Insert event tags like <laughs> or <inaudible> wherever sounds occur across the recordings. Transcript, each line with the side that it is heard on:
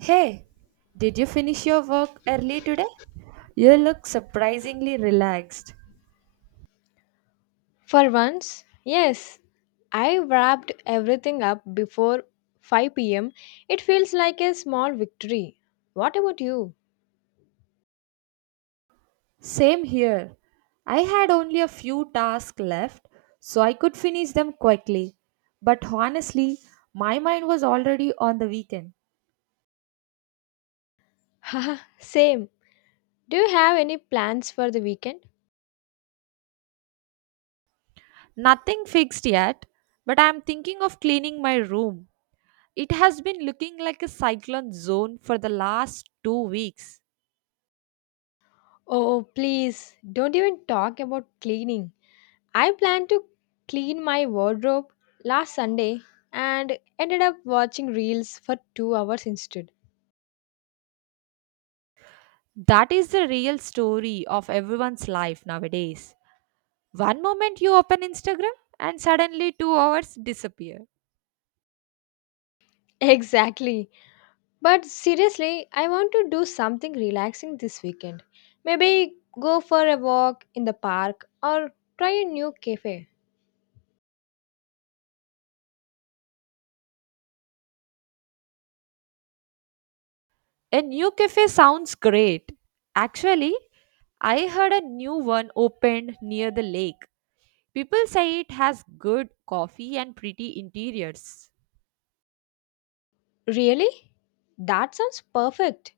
right: Hey, did you finish your work early today? You look surprisingly relaxed.
left: For once, yes, I wrapped everything up before 5 pm. It feels like a small victory. What about you?
right: Same here. I had only a few tasks left, so I could finish them quickly. But honestly, my mind was already on the weekend.
left: <laughs> Haha, same. Do you have any plans for the weekend?
right: Nothing fixed yet, but I'm thinking of cleaning my room. It has been looking like a cyclone zone for the last 2 weeks.
left: Oh, please, don't even talk about cleaning. I planned to clean my wardrobe last Sunday and ended up watching reels for 2 hours instead.
right: That is the real story of everyone's life nowadays. One moment you open Instagram and suddenly 2 hours disappear.
left: <laughs> Exactly. But seriously, I want to do something relaxing this weekend. Maybe go for a walk in the park or try a new cafe.
right: A new cafe sounds great. Actually, I heard a new one opened near the lake. People say it has good coffee and pretty interiors.
left: Really? That sounds perfect.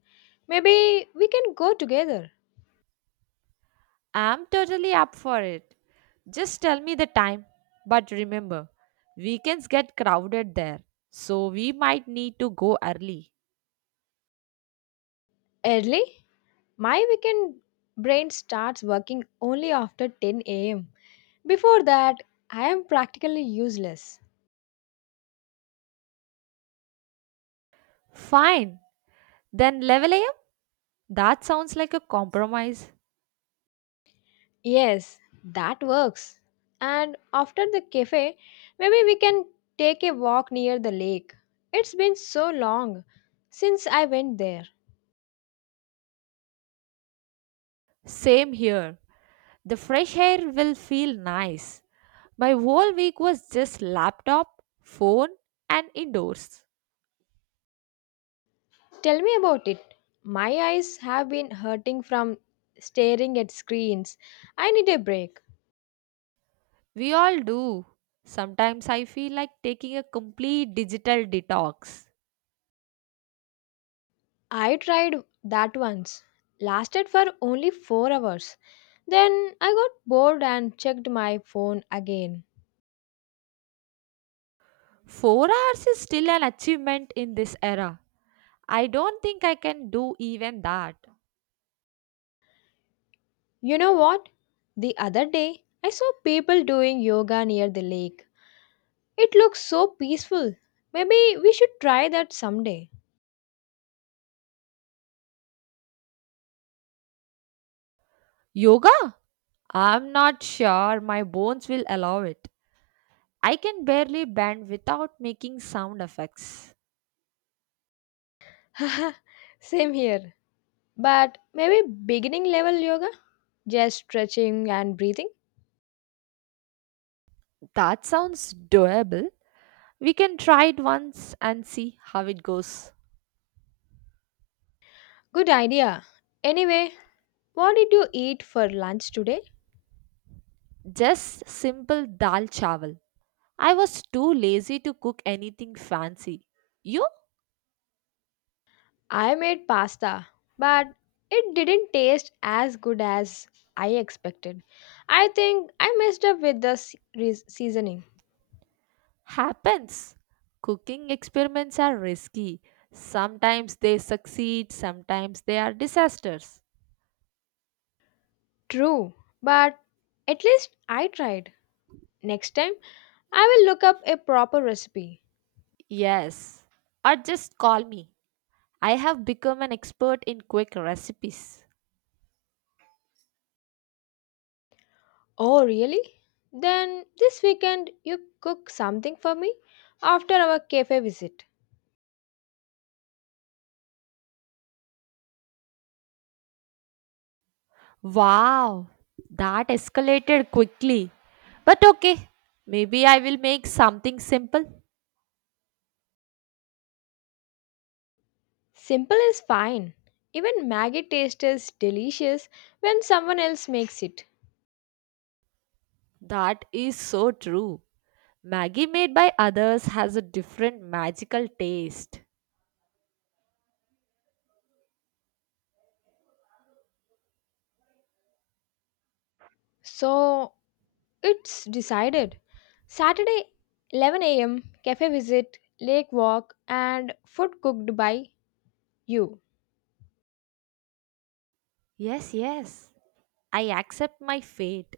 left: Maybe we can go together.
right: I'm totally up for it. Just tell me the time. But remember, weekends get crowded there, so we might need to go early.
left: Early? My weekend brain starts working only after 10 am. Before that, I am practically useless.
right: Fine, then 11 a.m.? That sounds like a compromise.
left: Yes, that works. And after the cafe, maybe we can take a walk near the lake. It's been so long since I went there.
right: Same here. The fresh air will feel nice. My whole week was just laptop, phone, and indoors.
left: Tell me about it. My eyes have been hurting from staring at screens. I need a break.
right: We all do. Sometimes I feel like taking a complete digital detox.
left: I tried that once. Lasted for only 4 hours. Then I got bored and checked my phone again.
right: 4 hours is still an achievement in this era. I don't think I can do even that.
left: You know what? The other day, I saw people doing yoga near the lake. It looks so peaceful. Maybe we should try that someday.
right: Yoga? I'm not sure my bones will allow it. I can barely bend without making sound effects.
left: <laughs> Same here. But maybe beginning level yoga? Just stretching and breathing?
right: That sounds doable. We can try it once and see how it goes.
left: Good idea. Anyway, what did you eat for lunch today?
right: Just simple dal chawal. I was too lazy to cook anything fancy. You?
left: I made pasta, but it didn't taste as good as I expected. I think I messed up with the seasoning.
right: Happens. Cooking experiments are risky. Sometimes they succeed, sometimes they are disasters.
left: True, but at least I tried. Next time, I will look up a proper recipe.
right: Yes. Or just call me. I have become an expert in quick recipes.
left: Oh, really? Then this weekend you cook something for me after our cafe visit.
right: Wow, that escalated quickly. But okay, maybe I will make something simple.
left: Simple is fine. Even Maggie taste is delicious when someone else makes it.
right: That is so true. Maggie made by others has a different magical taste.
left: So it's decided. Saturday 11 a.m. cafe visit, lake walk, and food cooked by you.
right: Yes, yes. I accept my fate.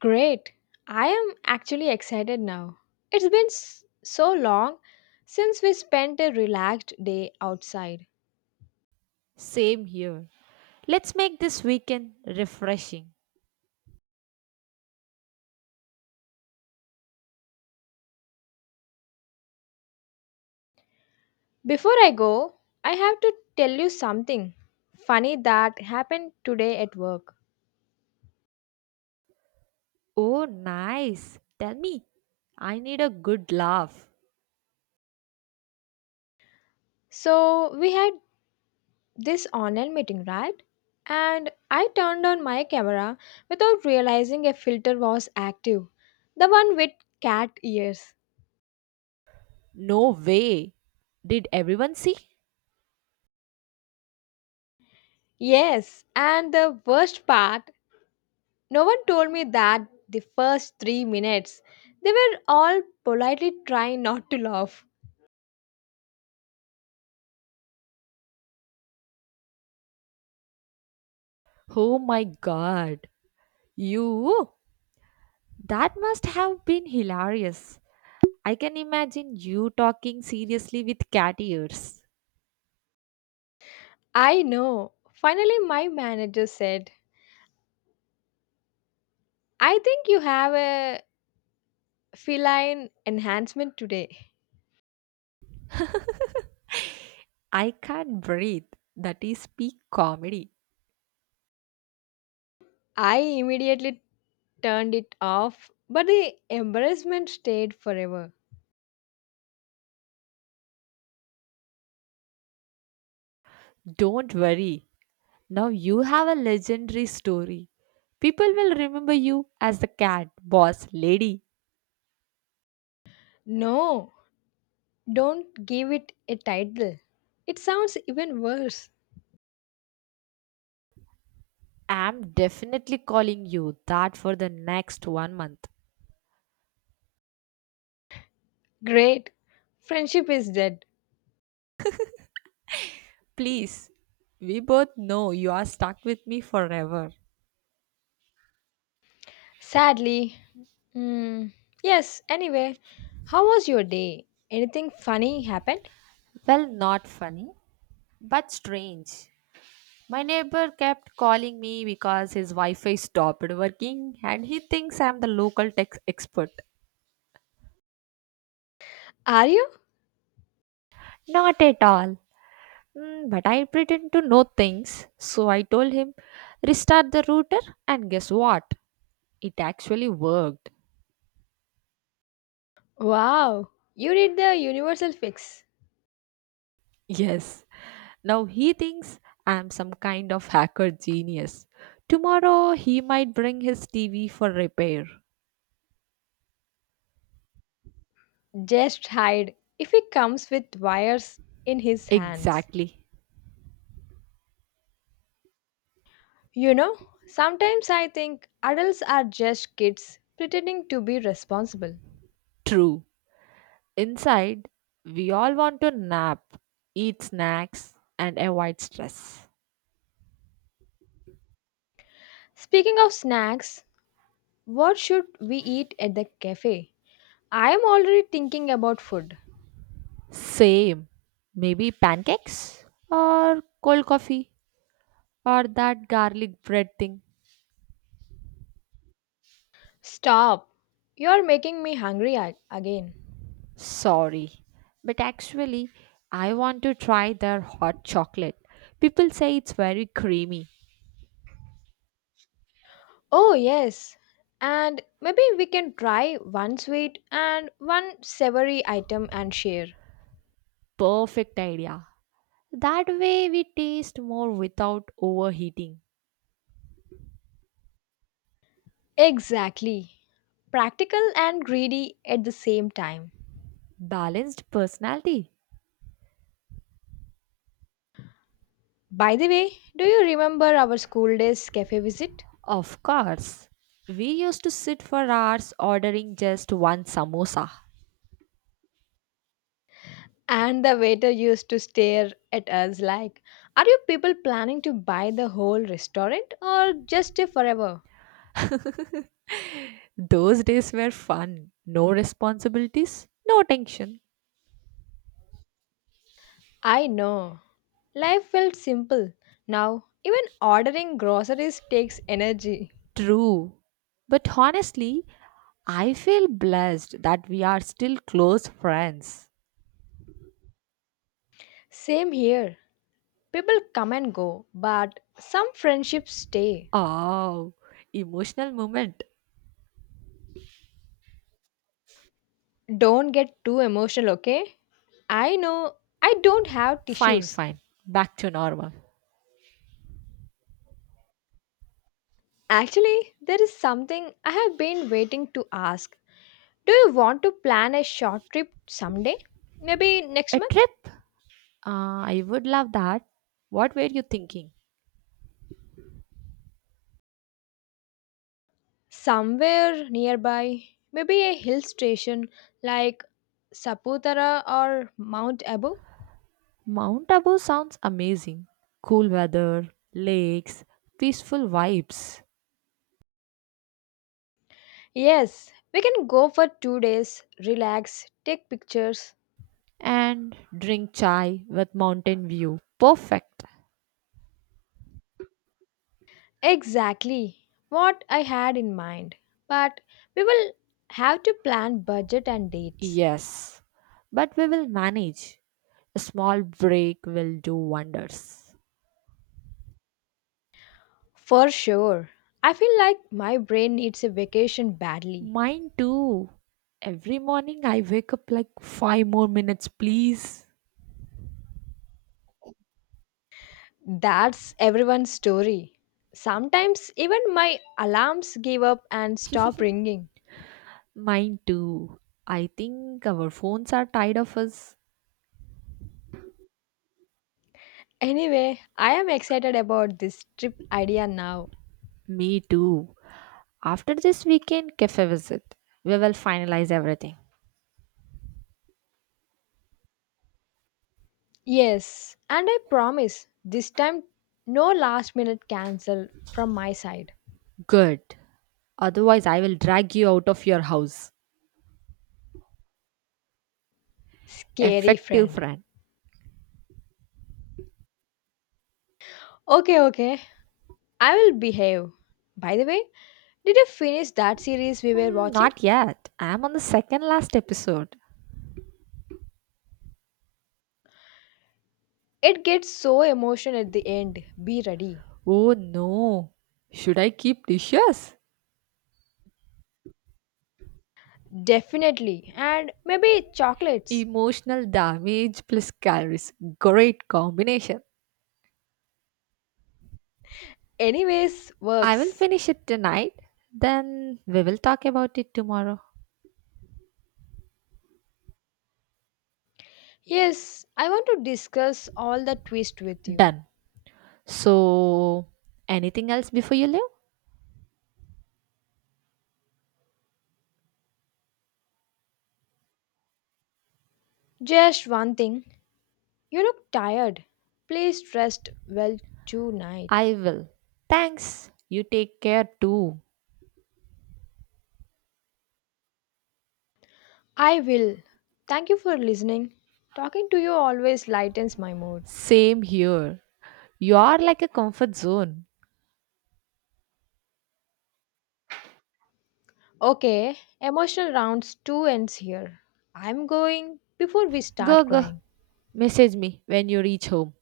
left: Great! I am actually excited now. It's been so long since we spent a relaxed day outside.
right: Same here. Let's make this weekend refreshing.
left: Before I go, I have to tell you something funny that happened today at work.
right: Oh, nice. Tell me, I need a good laugh.
left: So, we had this online meeting, right? And I turned on my camera without realizing a filter was active, the one with cat ears.
right: No way. Did everyone see?
left: Yes, and the worst part, no one told me that the first 3 minutes. They were all politely trying not to laugh.
right: Oh my god. You? That must have been hilarious. I can imagine you talking seriously with cat ears.
left: I know. Finally, my manager said, I think you have a feline enhancement today.
right: I can't breathe. That is peak comedy.
left: I immediately turned it off, but the embarrassment stayed forever.
right: Don't worry. Now you have a legendary story. People will remember you as the cat boss lady.
left: No, don't give it a title. It sounds even worse.
right: I'm definitely calling you that for the next 1 month.
left: Great. Friendship is dead.
right: Please, we both know you are stuck with me forever.
left: Sadly. Hmm. Yes, anyway, how was your day? Anything funny happened?
right: Well, not funny, but strange. My neighbor kept calling me because his Wi Fi stopped working and he thinks I'm the local tech expert.
left: Are you?
right: Not at all. But I pretend to know things. So I told him, restart the router, and guess what? It actually worked. <laughs>
left: Wow, you did the universal fix.
right: Yes, now he thinks I'm some kind of hacker genius. Tomorrow he might bring his TV for repair.
left: Just hide if he comes with wires in his hands.
right: Exactly.
left: You know, sometimes I think adults are just kids pretending to be responsible.
right: True. Inside, we all want to nap, eat snacks, and avoid stress.
left: Speaking of snacks, what should we eat at the cafe? I am already thinking about food.
right: Same. Maybe pancakes or cold coffee or that garlic bread thing.
left: Stop. You are making me hungry again.
right: Sorry, but actually, I want to try their hot chocolate. People say it's very creamy.
left: Oh, yes. And maybe we can try one sweet and one savory item and share.
right: Perfect idea. That way, we taste more without overheating.
left: Exactly. Practical and greedy at the same time.
right: Balanced personality.
left: By the way, do you remember our school days cafe visit?
right: Of course. We used to sit for hours ordering just one samosa.
left: And the waiter used to stare at us like, are you people planning to buy the whole restaurant or just stay forever?
right: Those days were fun. No responsibilities, no tension.
left: I know. Life felt simple. Now, even ordering groceries takes energy.
right: True. But honestly, I feel blessed that we are still close friends.
left: Same here. People come and go, but some friendships stay.
right: Oh, emotional moment.
left: Don't get too emotional, okay? I know I don't have
right: Fine,
left: tissues.
right: fine. Back to normal.
left: Actually, there is something I have been waiting to ask. Do you want to plan a short trip someday? Maybe next
right: A
left: month?
right: trip? I would love that. What were you thinking?
left: Somewhere nearby. Maybe a hill station like Saputara or Mount Abu?
right: Mount Abu sounds amazing. Cool weather, lakes, peaceful vibes,
left: Yes, we can go for 2 days, relax, take pictures.
right: and drink chai with mountain view. Perfect.
left: Exactly what I had in mind. But we will have to plan budget and dates.
right: Yes, but we will manage. A small break will do wonders.
left: For sure. I feel like my brain needs a vacation badly.
right: Mine too. Every morning I wake up like 5 more minutes, please.
left: That's everyone's story. Sometimes even my alarms give up and stop ringing.
right: Mine too. I think our phones are tired of us.
left: Anyway, I am excited about this trip idea now.
right: Me too. After this weekend cafe visit, we will finalize everything.
left: Yes, and I promise this time no last minute cancel from my side.
right: Good. Otherwise, I will drag you out of your house.
left: Scary
right: Effective
left: friend.
right: friend.
left: Okay, okay. I will behave. By the way, did you finish that series we were
right: Hmm,
left: watching?
right: not yet. I am on the second last episode.
left: It gets so emotional at the end. Be ready.
right: Oh no. Should I keep dishes?
left: Definitely. And maybe chocolates.
right: Emotional damage plus calories. Great combination.
left: Anyways,
right: I will
left: works.
right: finish it tonight. Then we will talk about it tomorrow.
left: Yes, I want to discuss all the twist with you.
right: Done. So, anything else before you leave?
left: Just one thing. You look tired. Please rest well tonight.
right: I will. Thanks. You take care too.
left: I will. Thank you for listening. Talking to you always lightens my mood.
right: Same here. You are like a comfort zone.
left: Okay, emotional rounds two ends here. I'm going before we
right: Go,
left: start
right: go.
left: crying.
right: Message me when you reach home.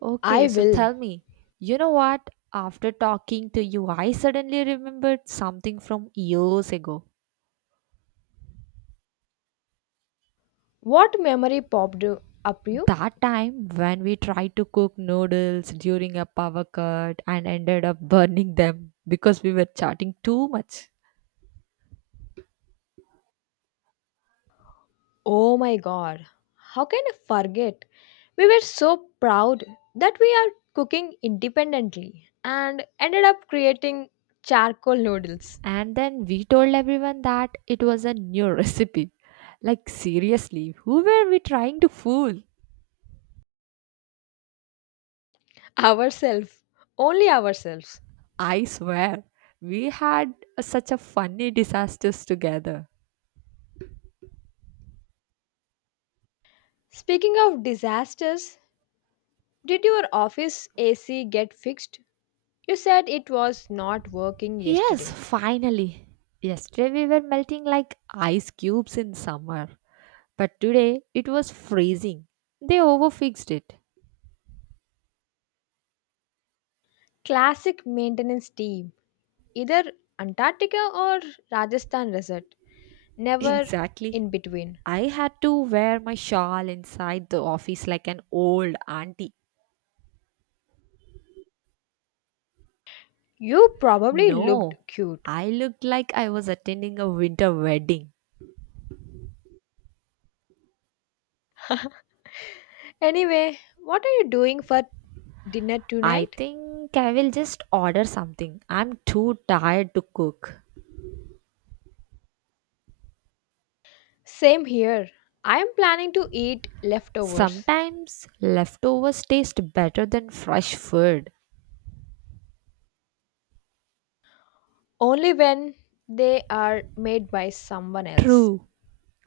right: Okay,
left: I
right: so
left: will.
right: tell me, you know what? After talking to you, I suddenly remembered something from years ago.
left: What memory popped you- up you?
right: That time when we tried to cook noodles during a power cut and ended up burning them because we were chatting too much.
left: Oh my god. How can I forget? We were so proud that we are cooking independently and ended up creating charcoal noodles
right: And then we told everyone that it was a new <laughs> recipe. Like, seriously, who were we trying to fool?
left: ourselves, only ourselves.
right: I swear, we had such a funny disasters together.
left: Speaking of disasters, did your office AC get fixed? You said it was not working
right: Yes,
left: yesterday.
right: finally. Yesterday we were melting like ice cubes in summer, but today it was freezing. They overfixed it.
left: Classic maintenance team, either Antarctica or Rajasthan resort, never
right: Exactly.
left: in between.
right: I had to wear my shawl inside the office like an old auntie.
left: You probably looked
right: No,
left: cute.
right: I looked like I was attending a winter wedding.
left: Anyway, what are you doing for dinner
right: I
left: tonight?
right: think I will just order something. I'm too tired to cook.
left: Same here. I am planning to eat leftovers.
right: Sometimes leftovers taste better than fresh food.
left: Only when they are made by someone else.
right: True.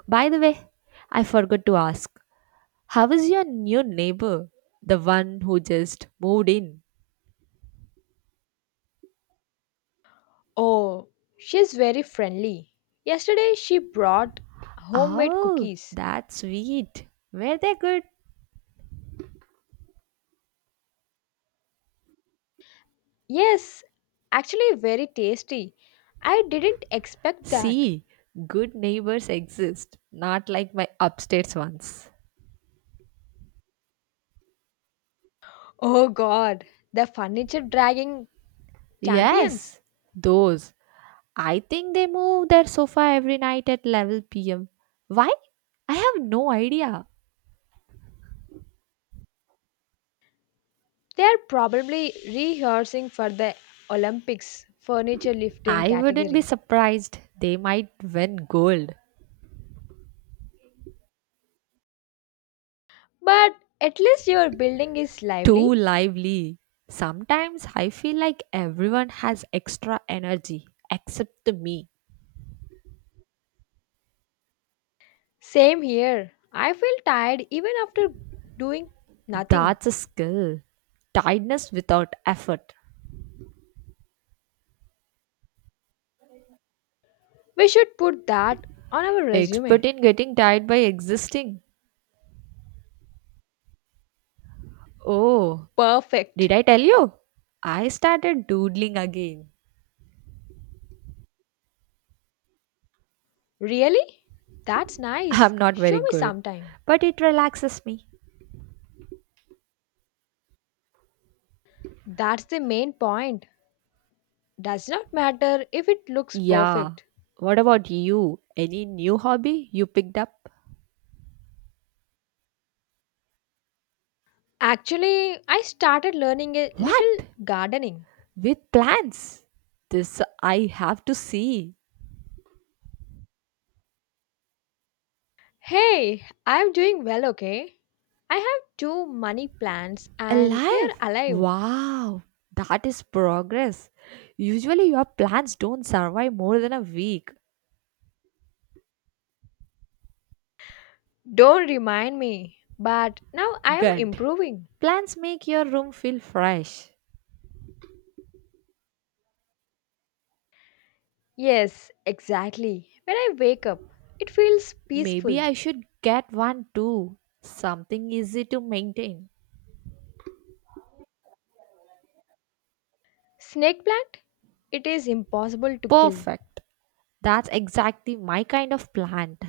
right: By the way, I forgot to ask, how is your new neighbor? The one who just moved in.
left: Oh, she's very friendly. Yesterday she brought homemade
right: Oh,
left: cookies.
right: that's sweet. Were they good?
left: Yes, actually very tasty. I didn't expect that.
right: See, good neighbors exist, not like my upstairs ones.
left: Oh god, the furniture dragging champions.
right: Yes, those. I think they move their sofa every night at 11 pm. Why? I have no idea.
left: They are probably rehearsing for the Olympics furniture lifting
right: I wouldn't be
left: category.
right: surprised. They might win gold.
left: But at least your building is
right: Too
left: lively.
right: lively. Sometimes I feel like everyone has extra energy except me.
left: Same here. I feel tired even after doing nothing.
right: That's a skill. Tiredness without effort.
left: We should put that on our resume.
right: Expert in getting tired by existing. Oh, did
left: Perfect.
right: I tell you? I started doodling again.
left: Really? That's nice.
right: I'm not
left: Show
right: very
left: me
right: good,
left: sometime.
right: but it relaxes me.
left: That's the main point. Does not matter if it looks
right: Yeah.
left: perfect.
right: What about you? Any new hobby you picked up?
left: Actually, I started learning a little
right: What?
left: gardening.
right: With plants? This I have to see.
left: Hey, I'm doing well, okay? I have two money plants and they're
right: Alive?
left: alive.
right: Wow. That is progress. Usually, your plants don't survive more than a week.
left: Don't remind me, but now I am
right: Good.
left: improving.
right: Plants make your room feel fresh.
left: Yes, exactly. When I wake up, it feels peaceful.
right: Maybe I should get one too. Something easy to maintain.
left: Snake plant? It is impossible to kill.
right: Perfect. That's exactly my kind of plant.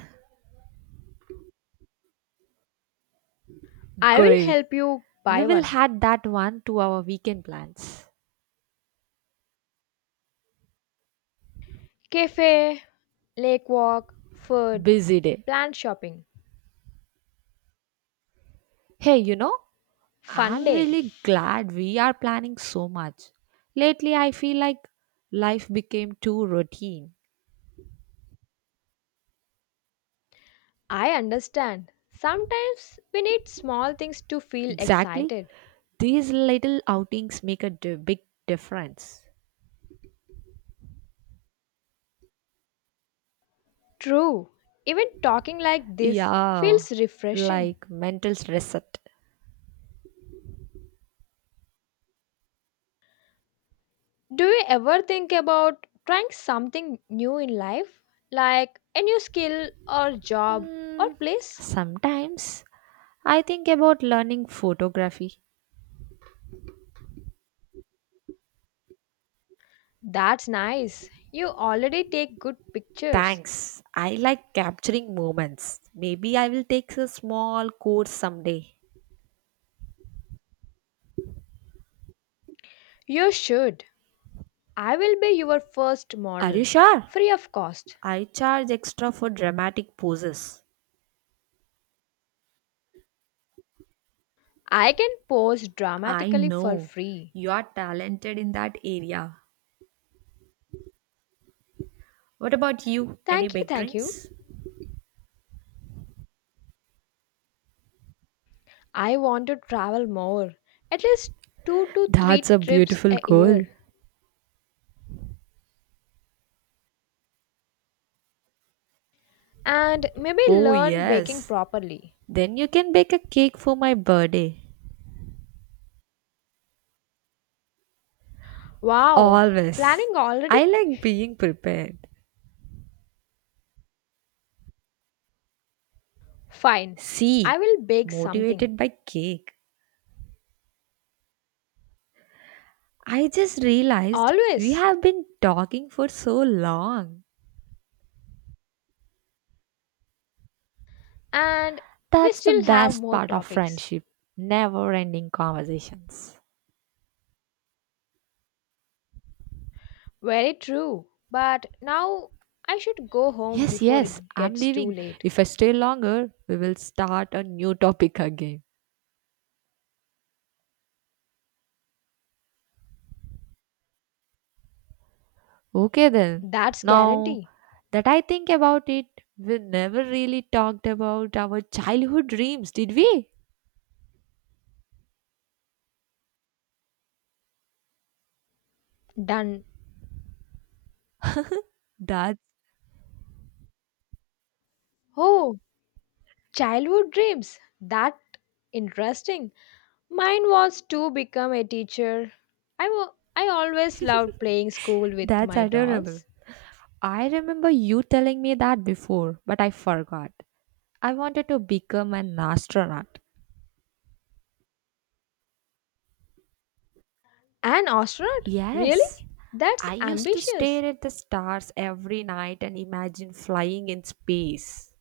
left: I will
right: Great.
left: help you
right: We
left: buy
right: will
left: one.
right: add that one to our weekend plans.
left: Cafe, lake walk, food,
right: Busy day.
left: plant shopping.
right: Hey, you know,
left: Fun
right: I'm
left: day.
right: really glad we are planning so much. Lately, I feel like life became too routine.
left: I understand. Sometimes we need small things to feel
right: Exactly.
left: excited.
right: These little outings make a big difference.
left: True, even talking like this
right: Yeah,
left: feels refreshing.
right: like mental reset.
left: Do you ever think about trying something new in life, like a new skill or job or
right: Hmm,
left: place?
right: sometimes I think about learning photography.
left: That's nice. You already take good pictures.
right: Thanks. I like capturing moments. Maybe I will take a small course someday.
left: You should. I will be your first
right: Are you
left: model,
right: sure?
left: free of cost.
right: I charge extra for dramatic poses.
left: I can pose
right: I
left: dramatically for
right: know.
left: free.
right: You are talented in that area. What about you? Any
left: Thank you,
right: big
left: thank you.
right: dreams?
left: I want to travel more, at least two to
right: That's
left: three
right: a
left: trips
right: beautiful
left: a
right: goal.
left: year, and maybe
right: Oh,
left: learn baking
right: yes.
left: properly.
right: Then you can bake a cake for my birthday.
left: Wow,
right: Always.
left: planning already?
right: I like being prepared.
left: Fine, I
right: See,
left: will bake something.
right: motivated by cake. I just realized we
left: Always.
right: have been talking for so long.
left: And we
right: That's the
left: still have
right: best
left: more
right: part of
left: topics.
right: friendship, never ending conversations.
left: Very true. But now I should go home
right: Yes,
left: before
right: yes,
left: it
right: I'm
left: gets too
right: leaving.
left: late.
right: If I stay longer, we will start a new topic again. Okay, then.
left: That's
right: Now
left: guarantee.
right: that I think about it, we never really talked about our childhood dreams, did we?
left: Done.
right: That's
left: Oh, childhood dreams. That interesting. Mine was to become a teacher. I always loved playing school with
right: that's
left: my
right: adorable.
left: dolls.
right: I remember you telling me that before, but I forgot. I wanted to become an astronaut.
left: An astronaut?
right: Yes,
left: Really? That's
right: I used to
left: ambitious.
right: stare at the stars every night and imagine flying in space.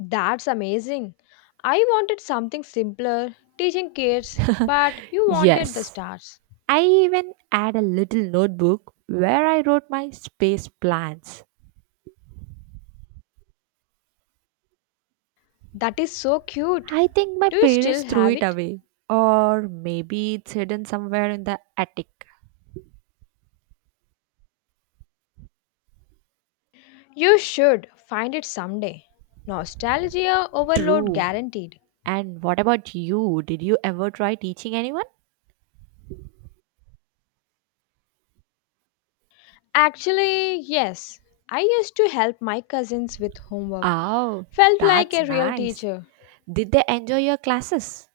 left: That's amazing. I wanted something simpler, teaching kids, but you wanted the
right: Yes,
left: stars.
right: I even had a little notebook where I wrote my space plans.
left: That is so cute.
right: I think my
left: Do you still
right: parents threw
left: have
right: it
left: it?
right: away, or maybe it's hidden somewhere in the attic.
left: You should find it someday. Nostalgia overload
right: True.
left: guaranteed.
right: And what about you? Did you ever try teaching anyone?
left: Actually, yes. I used to help my cousins with homework.
right: Oh,
left: Felt like
right: that's
left: a real
right: nice.
left: teacher.
right: Did they enjoy your classes?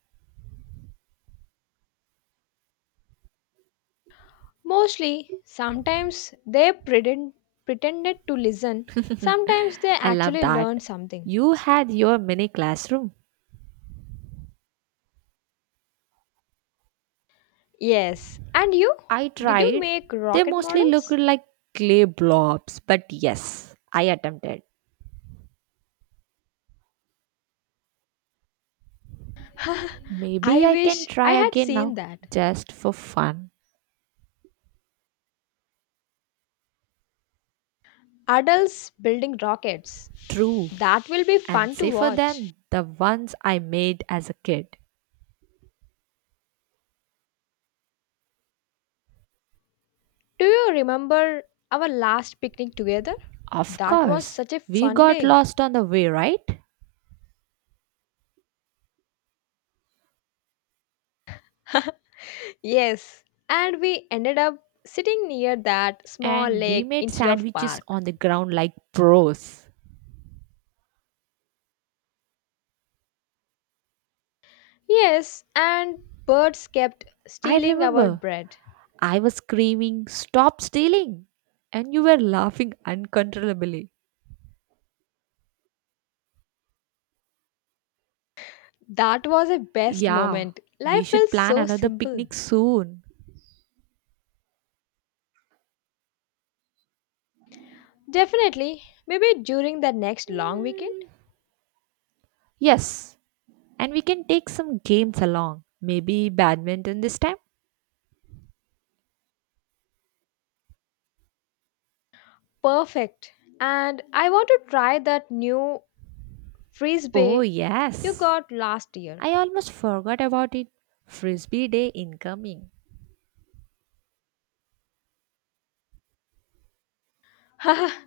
left: Mostly, sometimes they pretended to listen, sometimes they
right: I love
left: actually learned
right: that.
left: something.
right: You had your mini classroom.
left: Yes, and you?
right: I
left: Did you
right: tried.
left: make
right: They
left: rocket
right: mostly looked
left: models?
right: like clay blobs, but yes, I attempted.
left: <laughs>
right: Maybe
left: I
right: I can
left: wish I
right: try
left: had
right: again
left: seen
right: now,
left: that.
right: just for fun.
left: Adults building rockets.
right: True.
left: That will be
right: And
left: fun to
right: safer
left: watch.
right: than the ones I made as a kid.
left: Do you remember our last picnic together?
right: Of
left: That was
right: course,
left: such a
right: we
left: fun
right: got
left: day.
right: lost on the way, right?
left: <laughs> Yes, and we ended up sitting near that small
right: And we
left: lake
right: made
left: instead of
right: sandwiches
left: park.
right: on the ground like pros.
left: Yes, and birds kept
right: I
left: stealing our
right: remember
left: bread.
right: I was screaming, "Stop stealing!" And you were laughing uncontrollably.
left: That was a best
right: Yeah,
left: moment. Life
right: we
left: felt
right: should plan
left: so
right: another
left: simple.
right: picnic soon.
left: Definitely, maybe during the next long weekend.
right: Yes, and we can take some games along. Maybe badminton this time?
left: Perfect. And I want to try that new
right: Oh,
left: frisbee you
right: yes.
left: got last year.
right: I almost forgot about it. Frisbee Day incoming.
left: <laughs>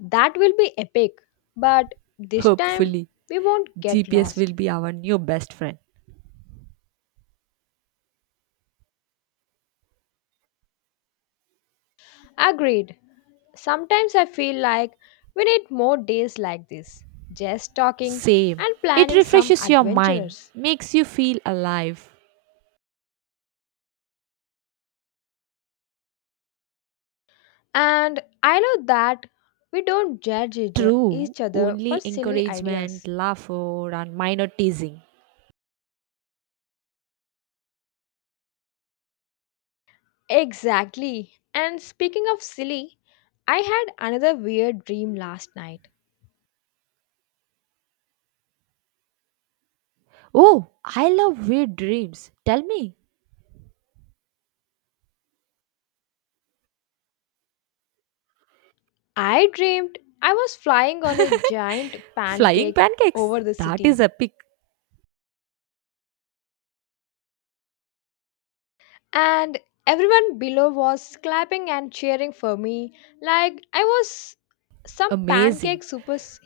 left: That will be epic. But this time,
right: Hopefully,
left: we won't get
right: GPS
left: lost.
right: will be our new best friend.
left: Agreed. Sometimes I feel like we need more days like this, just talking
right: Same.
left: and
right: It
left: planning some
right: refreshes your mind,
left: adventures.
right: makes you feel alive.
left: And I love that we don't judge each
right: True.
left: each other for
right: Only
left: silly
right: encouragement,
left: ideas.
right: laughter, and minor teasing.
left: Exactly. And speaking of silly, I had another weird dream last night.
right: Oh, I love weird dreams. Tell me.
left: I dreamed I was flying on a giant
right: Flying
left: pancake
right: pancakes!
left: over the
right: That
left: city,
right: is epic.
left: and everyone below was clapping and cheering for me like I was some
right: Amazing.
left: pancake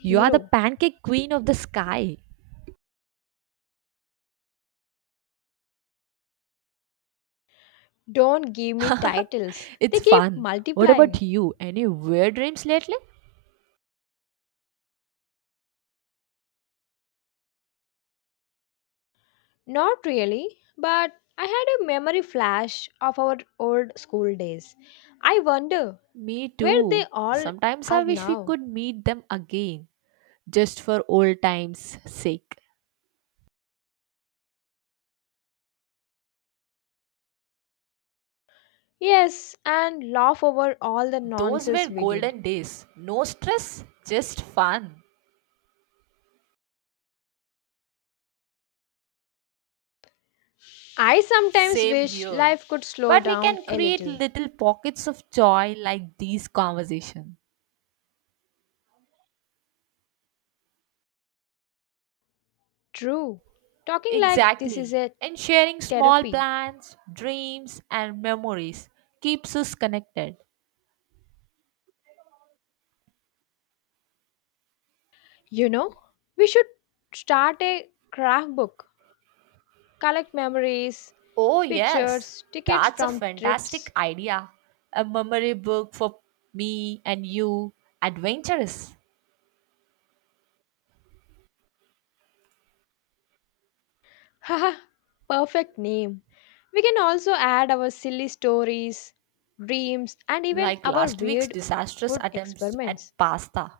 right: You are the pancake queen of the sky.
left: Don't give me
right: <laughs>
left: titles, they
right: It's
left: keep
right: fun. What
left: multiplying.
right: about you? Any weird dreams lately?
left: Not really, but I had a memory flash of our old school days. I wonder
right: Me
left: where they
right: too.
left: all
right: Sometimes
left: are
right: I wish we
left: now.
right: could meet them again, just for old times' sake.
left: Yes, and laugh over all the
right: Those
left: nonsense
right: were
left: we did.
right: golden days. No stress, just fun.
left: I sometimes
right: Same
left: wish
right: here.
left: life could slow
right: But we
left: down
right: can
left: a
right: create
left: little.
right: little pockets of joy like these conversations.
left: True. Talking like this is
right: Exactly.
left: a
right: And sharing small
left: therapy.
right: plans, dreams, and memories keeps us connected.
left: You know, we should start a craft book, collect memories,
right: Oh, yes,
left: pictures, tickets
right: that's a
left: from trips.
right: fantastic idea. A memory book for me and you, adventurous,
left: <laughs> Haha, perfect name. We can also add our silly stories, dreams, and even
right: like
left: our
right: last week's
left: weird
right: disastrous
left: food
right: attempts
left: experiments.
right: at pasta.